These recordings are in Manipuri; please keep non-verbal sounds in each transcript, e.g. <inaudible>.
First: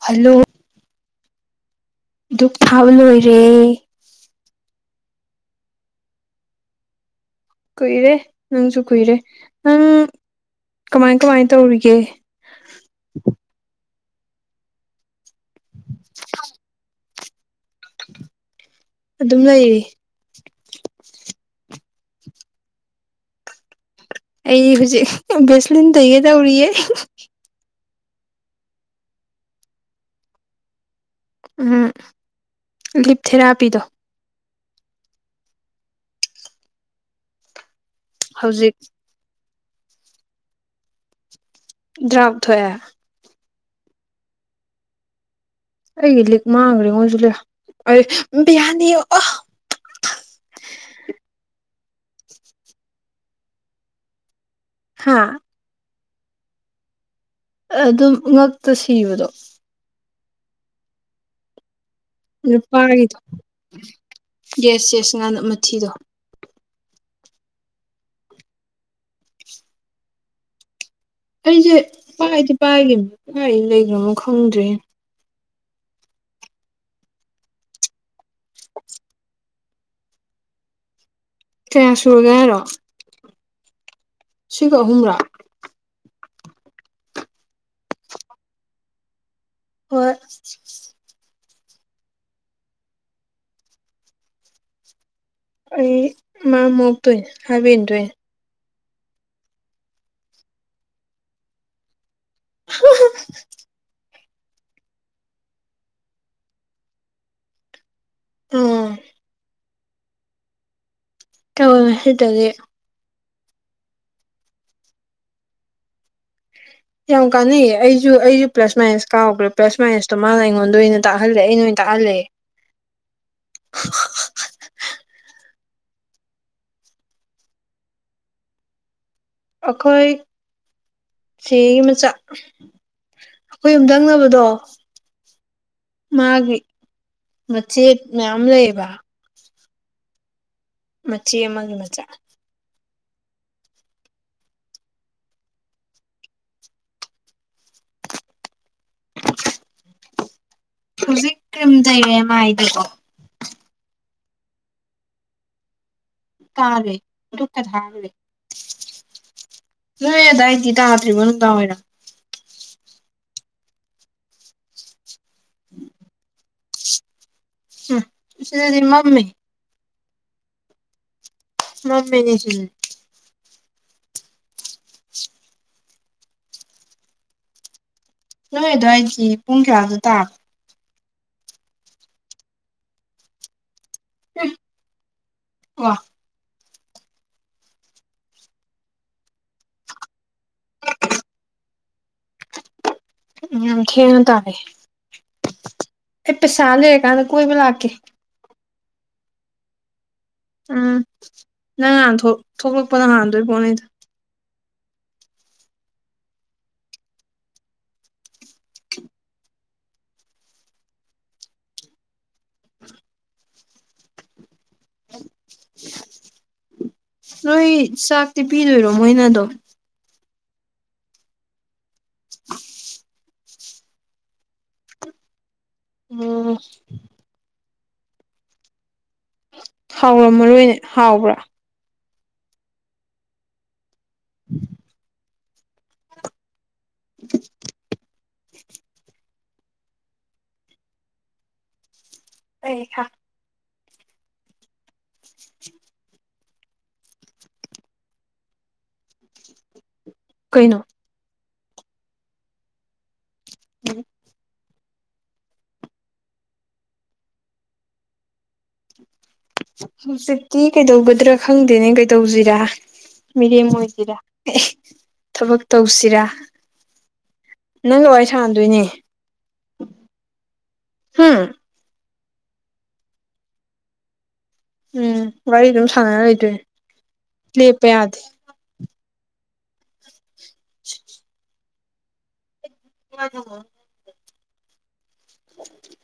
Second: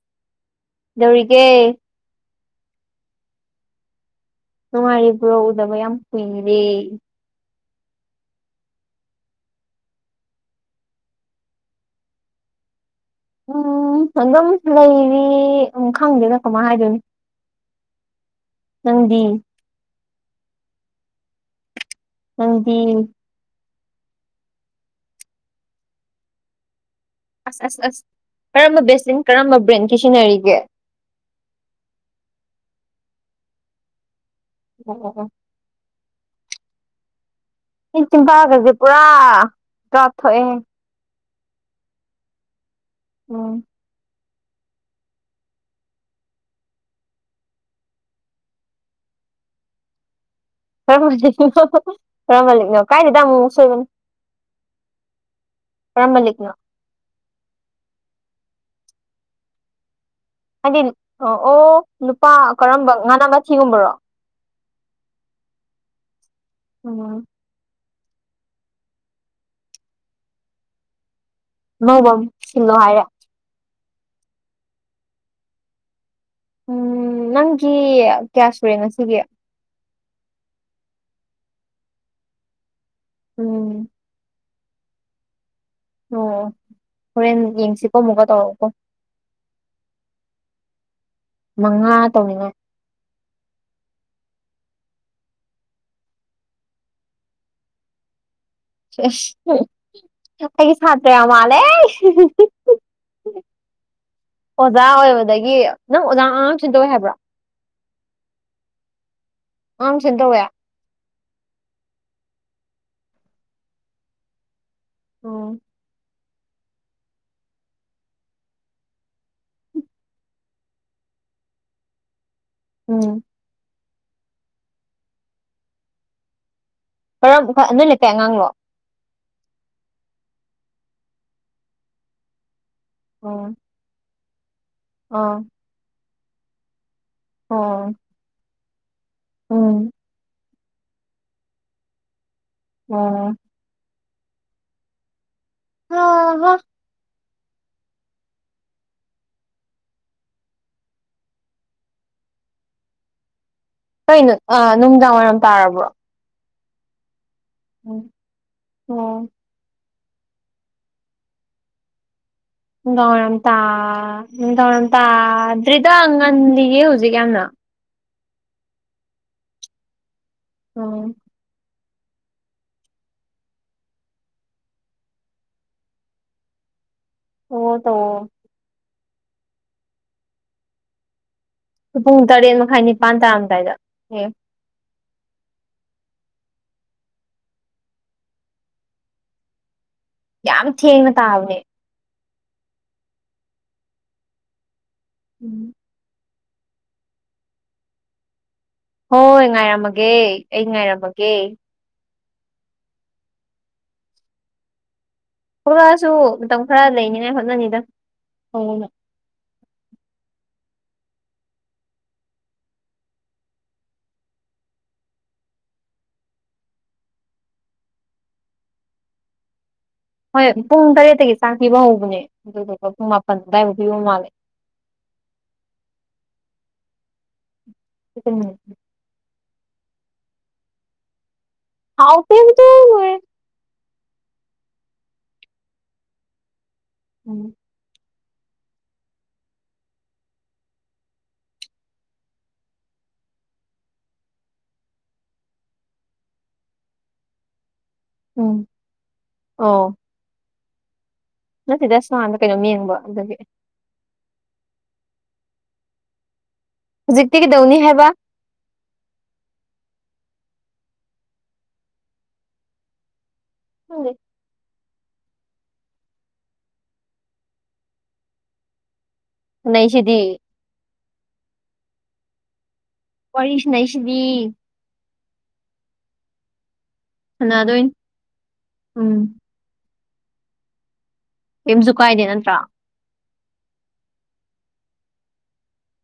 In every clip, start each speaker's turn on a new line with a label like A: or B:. A: ꯍꯜꯂꯣ
B: ꯀꯩꯗꯧꯔꯤꯒꯦ
A: ꯗꯨꯛ ꯊꯥꯕ ꯂꯣꯏꯔꯦ
B: ꯅꯨꯡꯉꯥꯏꯔꯤꯕ꯭ꯔꯣ ꯎꯗꯕꯥ ꯌꯥꯝ ꯀꯨꯏꯔꯦ
A: ꯀꯨꯏꯔꯦ ꯅꯪꯁꯨ ꯀꯨꯏꯔꯦ ꯅꯪ ꯀꯃꯥꯏ ꯀꯃꯥꯏ ꯇꯧꯔꯤꯒꯦ
B: ꯎꯝ ꯑꯗꯨꯝ ꯂꯩꯔꯤ ꯎꯝ ꯈꯪꯗꯦꯗ ꯀꯃꯥꯏ ꯍꯥꯏꯗꯣꯏꯅꯣ ꯅꯪꯗꯤ
A: ꯑꯗꯨꯝ ꯂꯩꯔꯤ
B: ꯅꯪ ꯗꯤ
A: ꯑꯩ ꯍꯧꯖꯤꯛ ꯕꯦꯁꯂꯤꯟ ꯇꯩꯒꯦ ꯇꯧꯔꯤꯌꯦ
B: ꯑꯁ ꯑꯁ ꯑꯁ ꯀꯔꯝꯕ ꯕꯦꯁꯂꯤꯟ ꯀꯔꯝꯕ ꯕ꯭ꯔꯦꯟꯒꯤ ꯁꯤꯖꯤꯟꯅꯔꯤꯒꯦ
A: ꯎꯝ ꯂꯤꯞ ꯊꯦꯔꯥꯄꯤꯗꯣ
B: ꯑꯣ ꯑꯣ ꯑꯣ ꯏ ꯆꯤꯝꯕꯥꯜꯒꯥꯁꯦ
A: ꯍꯧꯖꯤꯛ
B: ꯄꯨꯔꯥ ꯗ꯭ꯔꯥꯞ ꯊꯣꯛꯑꯦ
A: ꯗ꯭ꯔꯥꯞ ꯊꯣꯛ ꯑꯦ
B: ꯎꯝ
A: ꯑꯩꯒꯤ ꯂꯤꯛ ꯃꯥꯡꯈ꯭ꯔꯦꯉꯣ ꯁꯤ ꯂꯩꯔꯦ ꯑꯩ ꯕꯤꯌꯥꯅꯤꯌꯣ ꯑꯣ
B: ꯈꯔ ꯈꯔ ꯃꯂꯤꯛꯅꯣ ꯀꯥꯏꯗꯦꯗ ꯑꯃꯨꯛ ꯁꯣꯏꯕꯅꯦ
A: ꯍꯥꯥ
B: ꯀꯔꯝꯕ ꯂꯤꯛꯅꯣ
A: ꯑꯗꯨꯝ ꯉꯛꯇ ꯁꯤꯕꯗꯣ
B: ꯍꯥꯏꯗꯤ ꯑ ꯑꯣ ꯅꯨꯄꯥ ꯀꯔꯝꯕ
A: ꯅꯨꯄꯥꯒꯤꯗꯣ
B: ꯉꯥꯅ ꯃꯊꯤꯒꯨꯝꯕꯔꯣ
A: ꯌꯦꯁ ꯌꯦꯁ ꯉꯥꯟ ꯃꯊꯤꯗꯣ
B: ꯎꯝ
A: ꯑꯩꯁꯦ
B: ꯑꯉꯧꯕ ꯑꯃ
A: ꯄꯥꯏꯗꯤ
B: ꯁꯤꯜꯂꯣ ꯍꯥꯏꯔꯦ
A: ꯄꯥꯏꯒꯤꯝꯅꯤ ꯀꯥꯏꯗ ꯂꯩꯈ꯭ꯔꯅꯣ ꯈꯪꯗ꯭ꯔꯦ
B: ꯎꯝ ꯅꯪꯒꯤ ꯀꯌꯥꯁꯨꯨꯔꯦ ꯉꯁꯤꯒꯤ
A: ꯀꯌꯥ ꯁꯨꯔꯒꯦ ꯍꯥꯏꯔꯣ
B: ꯎꯝ
A: ꯁꯤꯒ ꯑꯍꯨꯝꯔꯥ
B: ꯑꯣ ꯍꯣꯔꯦꯟ ꯌꯦꯡꯁꯤꯀꯣ ꯑꯃꯨꯛꯀ ꯇꯧꯔꯛꯎꯀꯣ
A: ꯍꯣꯏ
B: ꯃꯉꯥ ꯇꯧꯅꯤꯉꯥꯏ
A: ꯑꯩ ꯃꯥꯔꯝ ꯃꯣꯛꯇꯣꯏꯅꯦ ꯍꯥꯏꯕ ꯏꯟꯗꯣꯏꯅꯦ
B: ꯑꯁ ꯑꯩꯒꯤ ꯁꯥꯇ꯭ꯔ ꯌꯥꯝ ꯃꯥꯜꯂꯦ ꯑꯣꯖꯥ ꯑꯣꯏꯕꯗꯒꯤ ꯅꯪ ꯑꯣꯖꯥ ꯑꯉꯥꯡ ꯇꯨꯁꯟ ꯇꯧꯋꯦ ꯍꯥꯏꯕ꯭ꯔꯣ
A: ꯎꯝ
B: ꯑꯥꯡ ꯇꯨꯏꯁꯟ ꯇꯧꯋꯦ
A: ꯇꯧꯋꯦ ꯍꯥꯏꯗꯧꯋꯦ
B: ꯑꯣ
A: ꯌꯥꯝ ꯀꯥꯟꯅꯩ ꯑꯩꯁꯨ ꯑꯩꯁꯨ ꯄ꯭ꯂꯁ ꯃꯥꯏꯅꯁ ꯀꯥꯎꯈ꯭ꯔꯦ ꯄ꯭ꯂꯁ ꯃꯥꯏꯅꯁꯇꯣ ꯃꯥꯅ ꯑꯩꯉꯣꯟꯗ ꯑꯣꯏꯅ ꯇꯥꯛꯍꯜꯂꯦ ꯑꯩꯅ ꯑꯣꯏꯅ ꯇꯥꯛꯍꯜꯂꯦ
B: ꯎꯝ ꯀꯔꯝ ꯕꯨꯈꯥ ꯅꯣꯏ ꯂꯩꯀꯥꯏ ꯑꯉꯥꯡꯂꯣ
A: ꯑꯩꯈꯣꯏ ꯆꯦꯒꯤ ꯃꯆꯥ
B: ꯎꯝ
A: ꯑꯩꯈꯣꯏ ꯌꯨꯝꯗꯪꯅꯕꯗꯣ
B: ꯑꯥ
A: ꯃꯥꯒꯤ
B: ꯑꯣ
A: ꯃꯆꯦꯠ ꯃꯌꯥꯝ ꯂꯩꯌꯦꯕ
B: ꯎꯝ
A: ꯃꯆꯦ ꯑꯃꯒꯤ ꯃꯆꯥ
B: ꯑꯣ ꯍꯥ ꯍꯥ
A: ꯍꯧꯖꯤꯛ ꯀ꯭ꯔꯤꯝ ꯇꯩꯔꯦ ꯃꯥꯏꯗꯤ
B: ꯀꯩꯅꯣ ꯑ ꯅꯨꯡꯗꯥꯡꯋꯥꯏꯔꯝ ꯇꯥꯔꯕ꯭ꯔꯣ
A: ꯇꯥꯔꯦ ꯗꯨꯛꯀ
B: ꯎꯝ
A: ꯊꯒ꯭ꯔꯦ
B: ꯑꯣ
A: ꯅꯣꯢ ꯑꯗꯥꯢꯗꯤ ꯇꯗ꯭ꯔꯤꯕꯣ ꯅꯨꯡꯗꯥꯡ ꯋꯥꯢꯔꯝ
B: ꯅꯨꯡꯗꯥꯡꯋꯥꯏꯔꯝ ꯇ ꯅꯨꯡꯗꯥꯡ ꯋꯥꯔꯝ ꯇꯥꯗ꯭ꯔꯤꯗ ꯉꯜꯂꯤꯌꯦ ꯍꯧꯖꯤꯛ ꯌꯥꯝꯅ
A: ꯎꯝ ꯁꯤꯗꯗꯤ ꯃꯝꯃꯤ
B: ꯑꯣꯝ
A: ꯃꯝꯃꯦꯅꯦ ꯁꯤꯗꯗꯤ
B: ꯑꯣ ꯇꯧꯑꯣ
A: ꯅꯣꯏ ꯑꯗꯨꯋꯥꯢꯗꯗꯤ ꯄꯨꯡꯀꯌꯥꯗꯇꯒꯦ
B: ꯄꯨꯡ ꯇꯔꯦꯠ ꯃꯈꯥꯏ ꯅꯤꯄꯥꯟ ꯇꯥꯔꯝꯗꯥꯏꯗ ꯑꯦ
A: <unintelligible> ꯀꯣ
B: ꯌꯥꯝ ꯊꯦꯡꯅ ꯇꯥꯕꯅꯦ
A: ꯌꯥꯝ ꯊꯦꯡꯅ ꯇꯌꯦ
B: ꯎꯝ
A: ꯑꯩ ꯄꯩꯁꯥ ꯂꯩꯔ ꯀꯥꯟꯗ ꯀꯣꯏꯕ ꯂꯛꯀꯦ
B: ꯍꯣꯏ ꯉꯥꯏꯔꯝꯃꯒꯦ ꯑꯩ
A: ꯎꯝ
B: ꯉꯥꯏꯔꯝꯃꯒꯦ
A: ꯅꯪ ꯉꯥꯟ ꯊꯣꯛ ꯊꯣꯛꯂꯛꯄꯅ ꯍꯥꯟꯗꯣꯏ ꯄꯣꯠꯅꯤꯗ
B: ꯊꯣꯛꯂꯛꯑꯁꯨ ꯃꯇꯝ ꯈꯔ ꯂꯩꯅꯤꯉꯥꯏ ꯍꯣꯠꯅꯅꯤꯗ <unintelligible>
A: ꯅꯣꯏ ꯆꯥꯛꯇꯤ ꯄꯤꯔꯤꯔꯣ ꯃꯣꯏꯅꯑꯗꯨꯝ
B: ꯍꯣꯏ ꯄꯨꯡ ꯇꯔꯦꯠꯇꯒꯤ ꯆꯥꯛ ꯄꯤꯕ ꯍꯧꯕꯅꯦ ꯑꯗꯨꯗꯨꯒ ꯄꯨꯡ ꯃꯥꯄꯟ ꯑꯗꯨꯗꯥꯏꯐꯥꯎ ꯄꯤꯕ ꯃꯥꯜꯂꯦ
A: ꯎꯝ
B: <unintelligible>
A: ꯍꯥꯎꯔꯝ ꯃꯔꯣꯏꯅꯦ ꯍꯥꯎꯕ꯭ꯔꯥ
B: ꯍꯥꯎꯇꯦ <unintelligible> ꯂꯣꯢꯔꯦ
A: <unintelligible>
B: ꯎꯝ
A: ꯑꯩ ꯈ <unintelligible>
B: ꯎꯝ ꯑꯣ
A: ꯀꯩꯅꯣ
B: ꯅꯠꯇꯦꯗ ꯁꯣꯝꯅꯀꯟꯗ ꯀꯩꯅꯣꯝ ꯌꯦꯡꯕ ꯑꯗꯨꯒꯤ
A: ꯎꯝ
B: ꯍꯧꯖꯤꯛꯇꯤ ꯀꯩꯗꯧꯅꯤ ꯍꯥꯏꯕ
A: ꯍꯧꯖꯤꯛꯇꯤ ꯀꯩꯗꯧꯒꯗ꯭ꯔꯥ ꯈꯪꯗꯦꯅꯦ ꯀꯩꯗꯧꯖꯤꯔꯥ ꯃꯤꯔꯦꯃ
B: ꯈꯪꯗꯦ
A: ꯑꯣꯏꯁꯤꯔꯥ ꯊꯕꯛ ꯇꯧꯁꯤꯔꯥ ꯅꯪꯒ ꯋꯥꯔꯤ ꯁꯥꯟꯅꯗꯣꯏꯅꯦ
B: ꯁꯥꯟꯅꯩꯁꯤꯗꯤ
A: ꯍꯨꯝ
B: ꯋꯥꯔꯤ ꯁꯥꯟꯅꯩꯁꯤꯗꯤ
A: ꯎꯝ ꯋꯥꯔꯤ ꯑꯗꯨꯝ ꯁꯥꯟꯅꯔ ꯂꯩꯗꯣꯏꯅꯦ ꯂꯦꯞꯄ
B: ꯁꯥꯟꯅꯗꯨꯢꯅꯦ
A: ꯌꯥꯗꯦ
B: ꯎꯝ
A: <inaudible>
B: ꯀꯦꯝꯁꯨ ꯀꯥꯏꯗꯦ ꯅꯠꯇ꯭ꯔꯥ
A: ꯀꯖꯣ <unintelligible> ꯑꯣ <inaudible>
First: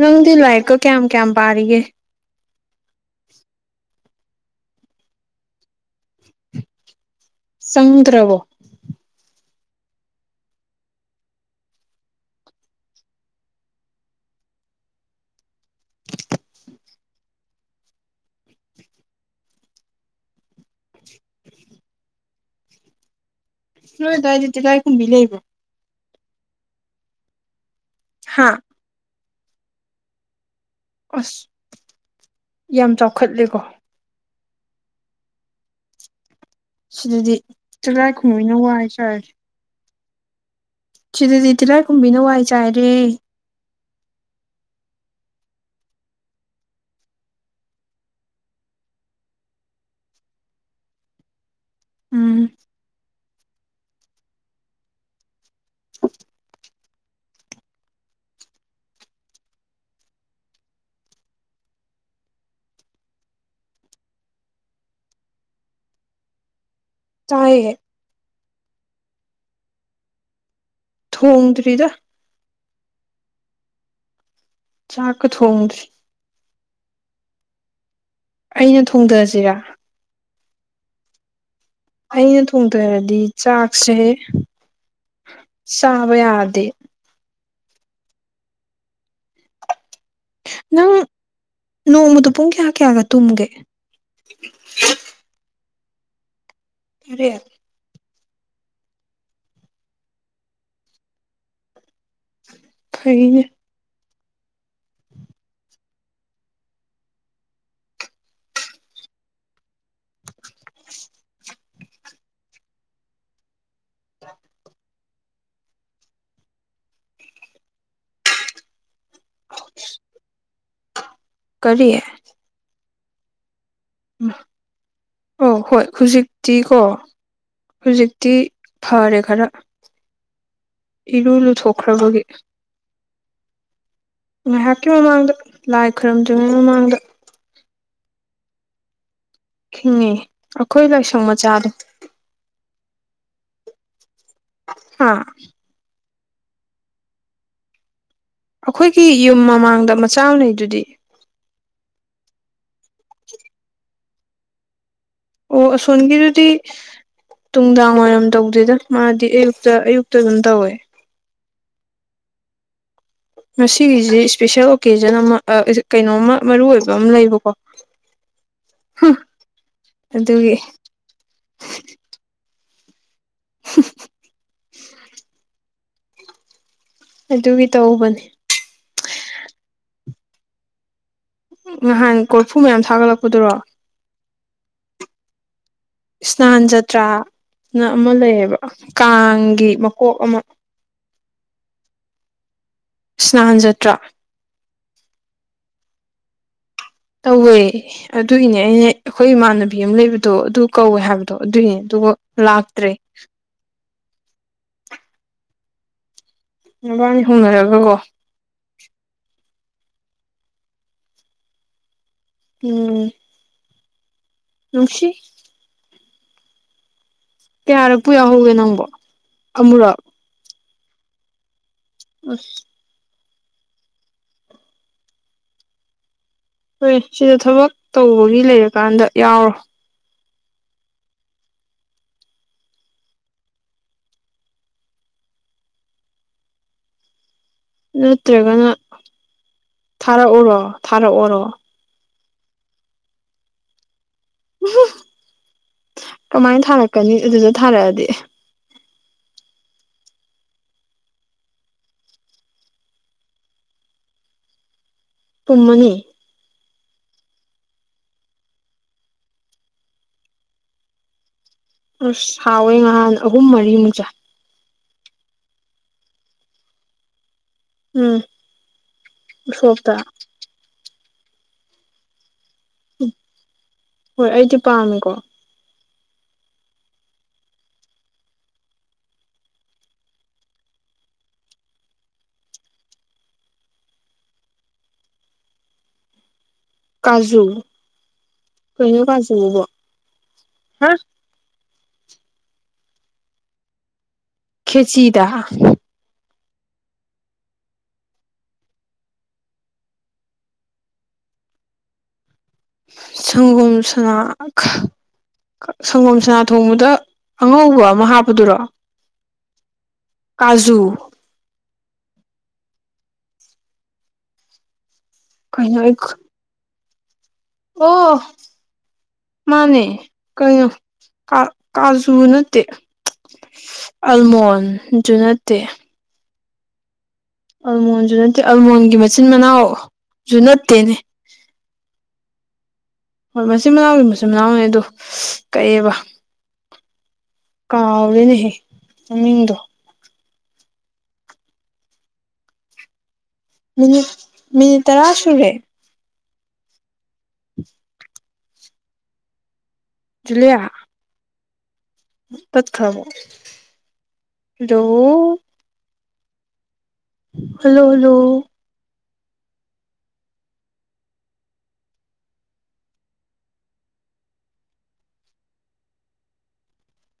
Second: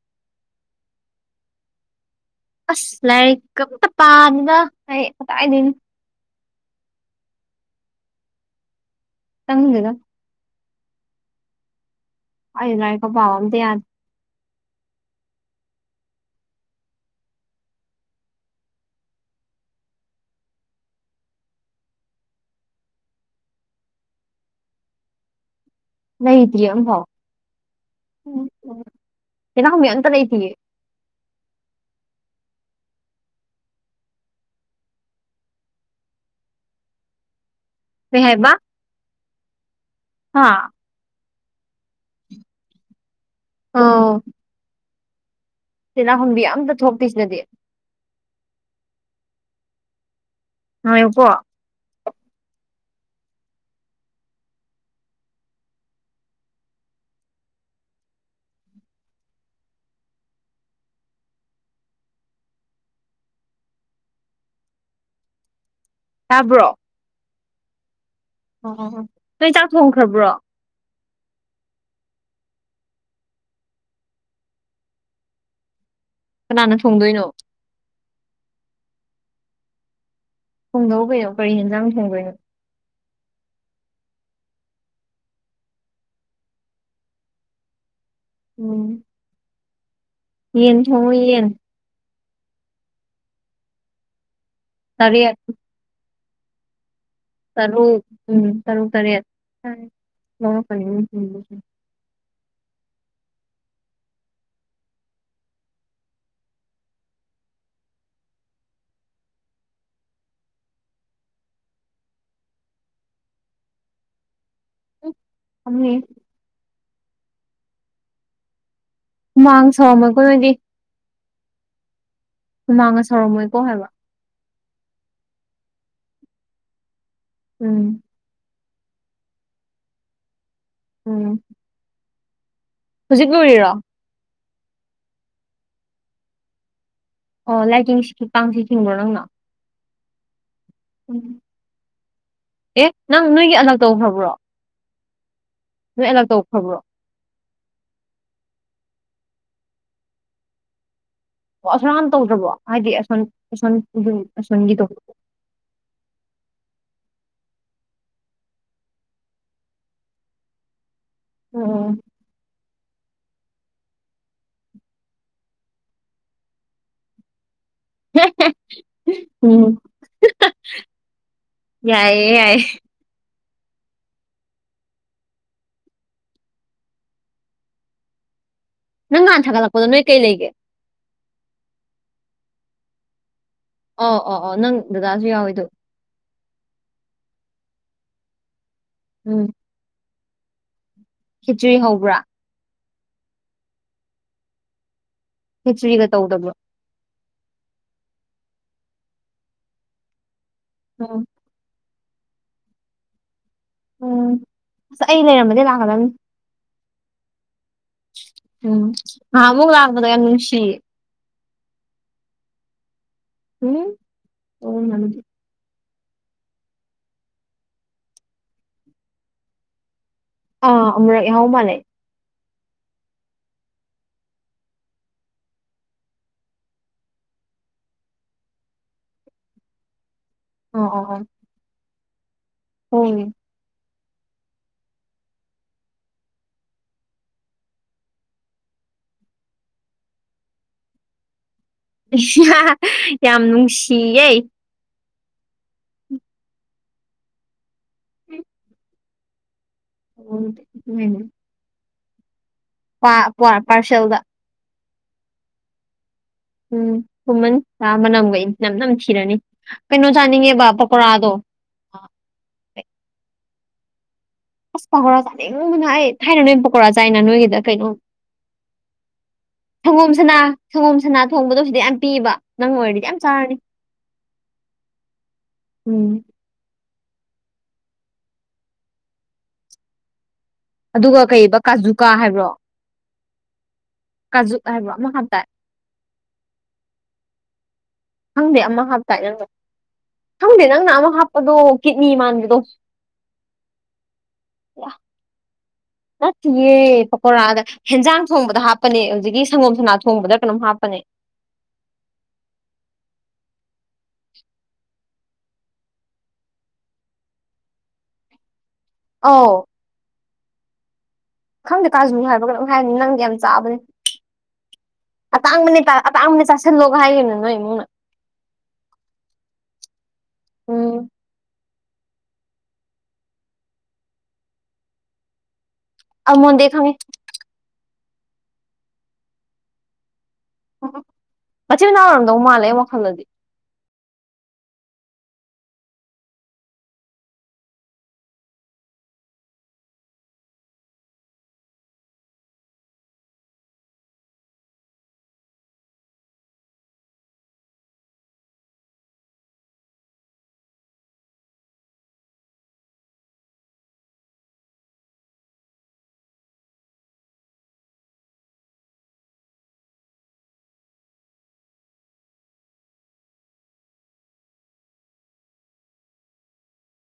A: ꯅꯪꯗꯤ ꯂꯥꯏꯔꯤꯛꯀ ꯀꯌꯥꯝ ꯀꯌꯥꯝ ꯄꯥꯔꯤꯒꯦ
B: ꯑꯁ ꯂꯥꯏꯔꯤꯛꯒ ꯑꯝꯇ ꯄꯥꯗꯦꯗ <unintelligible> ꯀꯗꯥꯏꯗꯩꯅꯣ
A: ꯆꯪꯗ꯭ꯔꯕꯣ
B: ꯆꯪꯗꯦꯗ ꯑꯩ ꯂꯥꯢꯔꯤꯛꯒ ꯄꯕꯥ ꯑꯝꯇ ꯌꯥꯗꯦ
A: ꯅꯣꯏ ꯑꯗꯨꯋꯥꯢꯗꯤ ꯇꯤꯂꯥꯢꯈꯨꯝꯕꯤ ꯂꯩꯕ꯭ꯔꯣ
B: ꯂꯩꯇꯦꯌꯦ ꯑꯃꯝꯐꯥꯎ
A: ꯍꯥ
B: ꯎꯝ ꯎꯝ ꯇꯤꯂꯥꯢꯈꯨꯝꯕꯤ ꯑꯝꯇ ꯂꯩꯇꯤꯌꯦ
A: ꯑꯁ ꯌꯥꯝ ꯆꯥꯎꯈꯠꯂꯦꯀꯣ ꯁꯤꯗꯗꯤ
B: ꯀꯩ
A: ꯇꯤꯂꯥꯢꯈꯨꯝꯕꯤꯅ ꯋꯥꯢ ꯆꯥꯢꯔꯦ
B: ꯍꯥꯥ
A: ꯁꯤꯗꯗꯤ ꯇꯤꯔꯥꯏꯈꯨꯝꯕꯤꯅ ꯋꯥꯏ ꯆꯥꯏꯔꯦ
B: ꯑꯥꯎ ꯇꯤꯂꯥꯢꯈꯨꯝꯕꯤ ꯑꯝꯇ ꯊꯣꯛꯇꯦ ꯁꯤꯗꯗꯤ ꯉꯥꯢꯌꯨꯒꯣ
A: ꯎꯝ
B: ꯇꯥꯕ꯭ꯔꯣ
A: ꯇꯥꯢꯌꯦ
B: ꯑꯣ ꯑꯣ ꯅꯣꯏ ꯆꯥꯛ ꯊꯣꯡꯈ꯭ꯔꯕ꯭ꯔꯣ
A: ꯊꯣꯡꯗ꯭ꯔꯤꯗ ꯆꯥꯛꯀ ꯊꯣꯡꯗ꯭ꯔꯤ
B: ꯀꯅꯥꯅ ꯊꯣꯡꯗꯣꯏꯅꯣ
A: ꯑꯩꯅ ꯊꯣꯡꯗꯁꯤꯔ
B: ꯍꯣꯡꯗꯧ ꯀꯩꯅꯣ ꯀꯔꯤ ꯌꯦꯟꯖꯥꯡ ꯊꯣꯡꯗꯣꯏꯅꯣ
A: ꯊꯣꯡꯗꯅꯗꯤ ꯆꯥꯛꯁꯦ ꯆꯥꯕ ꯌꯥꯗꯦ
B: ꯎꯝ ꯌꯦꯟ
A: ꯅꯪ
B: ꯊꯣꯡꯉꯣ ꯌꯦꯟ
A: ꯅꯣꯡꯃꯗ ꯄꯨꯡ ꯀꯌꯥ ꯀꯌꯥꯒ ꯇꯨꯝꯒꯦ
B: ꯇꯥꯔꯦꯠ
A: ꯇꯥꯔꯠ
B: ꯇꯔꯨꯛ ꯎꯝ ꯇꯔꯨꯛ ꯇꯔꯦꯠ ꯂꯧꯔꯛꯀꯅꯤ ꯎꯝ ꯎꯝ <unintelligible>
A: ꯐꯩꯌꯦ <inaudible> ꯑ <inaudible>
B: ꯑꯃꯤ <unintelligible> ꯍꯨꯃꯥꯟ ꯁꯥꯎꯕ ꯑꯩꯈꯣꯢꯅꯗꯤ
A: ꯀꯔꯤ
B: ꯅꯪ ꯉꯁꯥꯏ ꯁꯥꯎꯔ <unintelligible> ꯝꯃꯣꯏꯀꯣ ꯍꯥꯏꯕ
A: ꯎ ꯑꯣ ꯍꯣꯏ ꯍꯧꯖꯤꯛꯇꯤꯀꯣ
B: ꯎꯝ
A: ꯍꯧꯖꯤꯛ ꯇꯤ ꯐꯔꯦ ꯈꯔꯥ ꯏꯔꯨ
B: ꯎꯝ
A: ꯂꯨꯊꯣꯛꯈ꯭ꯔꯕꯒꯤ
B: ꯍꯧꯖꯤꯛ ꯂꯨꯔꯤꯔꯣ
A: ꯉꯥꯏꯍꯥꯛꯀꯤ ꯃꯃꯥꯡꯗ ꯂꯥꯏ ꯈꯔꯨꯝꯗ꯭ꯔꯤꯉꯩ ꯃꯃꯥꯡꯗ
B: ꯑꯣ ꯂꯥꯏꯇꯡꯁꯤ ꯈꯤ ꯄꯥꯡꯁꯤꯈꯤꯕꯕ꯭ꯔꯣ <unintelligible> ꯅꯪꯅ
A: ꯈꯤꯡꯉꯤ ꯑꯩꯈꯣꯏ ꯂꯥꯏꯁꯪ
B: ꯎꯝ
A: ꯃꯆꯥꯗꫭ
B: ꯑꯦ ꯅꯪ ꯅꯣꯏꯒꯤ ꯑꯂꯛ ꯇꯧꯈ꯭ꯔꯕ꯭ꯔꯣ
A: ꯍꯥ
B: ꯅꯣꯏ ꯑꯦꯂꯛ ꯇꯧꯈ꯭ꯔꯕ꯭ꯔꯣ
A: ꯑꯩꯈꯣꯏꯒꯤ ꯌꯨꯝ ꯃꯃꯥꯡꯗ ꯃꯆꯥꯃꯥ ꯂꯩꯗꯨꯗꯤ
B: ꯑꯣ ꯑꯁꯣꯅ <unintelligible> ꯇꯧꯗ꯭ꯔꯕꯣ ꯍꯥꯏꯗꯤ ꯑꯁ ꯑꯁ ꯑꯁꯣꯟꯒꯤꯗꫭ
A: ꯑꯣ ꯑꯁꯣꯟꯒꯤꯗꯨꯗꯤ ꯅꯨꯡꯗꯥꯡ ꯋꯥꯏꯔꯝ ꯇꯧꯗ‌ꯦꯗ ꯃꯥꯗꯤ ꯑꯌꯨꯛꯇ ꯑꯌꯨꯛꯇ ꯑꯗꯨꯝ ꯇꯧꯋꯦ
B: ꯑꯣ
A: ꯉꯁꯤꯒꯤꯁꯤ ꯏꯁꯄꯤꯦꯁꯦꯜ ꯑꯣꯀꯦꯖꯟ ꯑꯃꯥ ꯀꯩꯅꯣꯝꯃ ꯃꯔꯨꯏꯕ ꯑꯃꯥ ꯂꯩꯕꯀꯣ
B: ꯎꯝ
A: ꯑꯗꯨꯒꯤ
B: ꯌꯥꯏꯌꯦ ꯌꯥꯏꯌ‌ꯦ
A: ꯑꯗꯨꯒꯤ ꯇꯧꯕꯅꯤ
B: ꯅꯪ ꯉꯍꯥꯟ ꯊꯥꯒꯠꯂꯛꯄꯗꯣ ꯅꯣꯏ ꯀꯩ ꯂꯩꯒꯦ
A: ꯅꯍꯥꯟ ꯀꯣꯔꯐꯨ ꯃꯌꯥꯝ ꯊꯥꯒꯠꯂꯛꯄꯗꯨꯔꯣ
B: ꯑ ꯑꯣ ꯑꯣ ꯅꯪ ꯗꯗꯥꯁꯨ ꯌꯥꯎꯋꯦ ꯑꯗꯨ
A: ꯏꯁꯅꯥꯟ ꯖꯇ꯭ꯔꯥꯅ ꯑꯃꯥ ꯂꯩꯌꯦꯕ ꯀꯥꯡꯒꯤ ꯃꯀꯣꯛ ꯑꯃꯥ
B: ꯈꯤꯆꯤꯔꯤ ꯍꯧꯕ꯭ꯔꯥ
A: ꯏꯁ꯭ꯅꯥꯟ ꯖꯠꯇ꯭ꯔꯥ
B: ꯈꯤꯆ꯭ꯔꯤꯒ ꯇꯧꯗꯕ꯭ꯔꯣ
A: ꯇꯧꯋꯦ ꯑꯗꯨꯒꯤꯅꯦ ꯑꯩꯅ ꯑꯩꯈꯣꯏ ꯏꯃꯥꯟꯅꯕꯤ ꯑꯃꯥ ꯂꯩꯕꯗꯣ ꯑꯗꯨ ꯀꯧꯋꯦ
B: ꯎꯝ
A: ꯍꯥꯏꯕꯗꯣ ꯑꯗꯨꯏꯅꯦ ꯑꯗꯨꯒ ꯂꯥꯛꯇ꯭ꯔꯦ
B: ꯎꯝ ꯑꯁ ꯑꯩ ꯂꯩꯔꯝꯕꯗꯤ ꯂꯥꯛꯀꯗꯕꯅꯤ
A: ꯃꯕꯥꯅꯤ ꯍꯣꯡꯅꯔꯒ ꯀꫭ
B: ꯎꯝ ꯉꯍꯥꯟꯃꯨꯛ ꯂꯥꯛꯄꯗꯨ ꯌꯥꯝꯅꯨꯡꯁꯤꯌ‌ꯦ
A: ꯎꯝ
B: ꯍꯨꯡ
A: ꯅꯨꯡꯁꯤ ꯀꯌꯥꯔꯛ ꯄꯨꯜꯍꯧꯒꯦ ꯅꯪꯕꯣ ꯑꯃꯨꯔꯛ
B: ꯑꯥ ꯑꯃꯨꯔꯛ ꯌꯍꯥꯎ ꯃꯥꯅꯦ
A: ꯑꯁ ꯍꯣꯏ ꯁꯤꯗ ꯊꯕꯛ ꯇꯧꯕꯒꯤ ꯂꯩꯔꯀꯥꯟꯗ ꯌꯥꯎꯔꯣ
B: ꯑꯣ ꯑꯣ ꯑꯣ ꯍꯣꯏ
A: ꯅꯠꯇ꯭ꯔꯥꯒꯅ ꯊꯥꯔꯛꯎꯔꯣ ꯊꯥꯔꯛꯎꯔꯣ
B: ꯌꯥꯝ ꯅꯨꯡꯁꯤꯌꯦ
A: ꯀꯃꯥꯏꯅ ꯊꯥꯔꯛꯀꯅꯤ ꯑꯗꯨꯗ ꯊꯥꯔꯛꯑꯗꯤ
B: ꯑꯣ ꯎꯝ <unintelligible> ꯄꯥ ꯀ꯭ꯋꯥ ꯄꯔꯁꯦꯜꯗ
A: ꯄꯨꯝꯃꯅꯤ
B: ꯎꯝ ꯄꯨꯝꯃꯅꯤ ꯑꯥ ꯃꯅꯝꯒ ꯏꯅꯝ ꯅꯝꯊꯤꯔꯅꯤ ꯀꯩꯅꯣ ꯆꯥꯅꯤꯡꯉꯦꯕ ꯄꯀꯣꯔꯥꯗꯣ
A: ꯑꯨꯁ ꯍꯥꯎꯋꯦ ꯉꯍꯥꯟ ꯑꯍꯨꯝ ꯃꯔꯤꯃꯨꯛ ꯆꯥ
B: ꯑꯁ ꯄꯀꯣꯔꯥ ꯆꯥꯅꯤꯡꯕꯅ ꯑꯩ ꯊꯥꯏꯅꯅꯦ ꯄꯀꯣꯔꯥ ꯆꯥꯏꯅ ꯅꯣꯏꯒꯤꯗ ꯀꯩꯅꯣ
A: ꯎꯝ ꯎꯁꯣꯞꯇ
B: ꯁꯪꯒꯣꯝꯁꯅꯥ ꯁꯪꯒꯣꯝ ꯁꯅꯥ ꯊꯣꯡꯕꯗꯣ ꯁꯤꯗ ꯌꯥꯝ ꯄꯤ ꯑꯕ ꯅꯪ ꯑꯣꯏꯔꯗꯤ ꯃꯌꯥꯝ ꯆꯥꯔꯅꯤ
A: ꯍꯣꯏ ꯑꯩꯖꯨ ꯄꯥꯝꯃꯦꯀꯣ
B: ꯎꯝ ꯑꯗꯨꯒ ꯀꯩ ꯑꯕꯥ ꯀꯥꯖꯨꯀꯥ ꯍꯥꯏꯕ꯭ꯔꯣ ꯀꯥꯖꯨꯛ ꯍꯥꯏꯕ꯭ꯔꯣ ꯑꯃ ꯈꯛ ꯇ
A: ꯀꯥꯖꯨ
B: ꯈꯪꯗꯦ ꯑꯃ
A: ꯀꯩꯅꯣ
B: ꯍꯥꯞꯇꯥꯏ ꯅꯪꯅ
A: ꯀꯥꯖꯨꯕꯣ
B: ꯈꯪꯗꯦ
A: ꯍꯥ
B: ꯅꯪꯅ ꯑꯃ ꯍꯥꯞꯄꯗꯣ ꯀꯤꯠꯅꯤ ꯃꯥꯟꯕꯗꯣ
A: ꯈꯦꯆꯤꯗꯥ
B: ꯅꯠꯇꯤꯌꯦ ꯄꯀꯣꯔꯥꯗ ꯍꯦꯟꯖꯥꯡ ꯊꯣꯡꯕꯗ ꯍꯥꯞꯄꯅꯦ ꯍꯧꯖꯤꯛꯀꯤ ꯁꯪꯒꯣꯝ ꯁꯅꯥ ꯊꯣꯡꯕꯗ ꯀꯩꯅꯣꯝ ꯍꯥꯞꯄꯅꯦ
A: ꯁꯪꯒꯣꯝ ꯁꯅꯥ ꯈꯥ ꯁꯪꯒꯣꯝ ꯁꯅꯥ ꯊꯣꯡꯕꯗ ꯑꯉꯧꯕ ꯑꯃ ꯍꯥꯞꯄꯗꯨꯔꯣ
B: ꯑꯧ
A: ꯀꯥꯖꯨ
B: ꯈꯪꯗꯦ ꯀꯥꯖꯨ ꯍꯥꯏꯕ꯭ꯔꯥ ꯀꯩꯅꯣꯝ ꯍꯥꯏꯕꯅꯤ ꯅꯪꯗꯤ ꯌꯥꯝ ꯆꯥꯕꯅꯤ
A: ꯀꯩꯅꯣ
B: ꯑꯇꯥꯡꯕꯅꯦ
A: ꯑꯩ
B: ꯑꯇꯥꯡꯕꯅꯦ ꯆꯥꯁꯤꯜꯂꯣꯒ ꯍꯥꯏꯒꯤꯕꯅꯦ ꯅꯣꯏ ꯏꯃꯨꯡꯅ
A: ꯑꯣ ꯃꯥꯅꯦ ꯀꯩꯅꯣ
B: ꯎꯝ
A: ꯀꯥ ꯀꯥꯖꯨ ꯅꯠꯇꯦ ꯑꯜꯃꯣꯟꯖꯨ ꯅꯠꯇꯦ
B: ꯑꯜꯃꯣꯟꯗꯤ ꯑꯩ ꯈꯪꯉꯦ
A: ꯑꯜꯃꯣꯟꯖꯨ ꯅꯠꯇꯦ ꯑꯜꯃꯣꯟꯒꯤ ꯃꯆꯤꯟ ꯃꯅꯥꯎ ꯖꯨ ꯅꯠꯇꯦꯅꯦ
B: ꯃꯆꯤꯟ ꯃꯅꯥꯎ ꯑꯣꯏꯔꯝꯗꯧ ꯃꯥꯜꯂꯦ ꯑꯩ ꯋꯥꯈꯜꯗꯗꯤ
A: ꯍꯣꯏ ꯃꯆꯤꯟ ꯃꯅꯥꯎꯗꯤ ꯃꯆꯤꯟ ꯃꯅꯥꯎꯅꯦ ꯑꯗꯨ ꯀꯩ ꯑꯕꯥ ꯀꯥꯎꯔꯦꯅꯦꯍꯦ ꯃꯃꯤꯡꯗꯣ ꯃꯤꯅꯤꯠ ꯃꯤꯅꯤꯠ ꯇꯔꯥ ꯁꯨꯔꯦ ꯖꯨꯂꯤꯌꯥ ꯇꯠꯈ꯭ꯔꯕꯣ ꯍꯂꯣ ꯍꯜꯂꯣ ꯍꯜꯂꯣ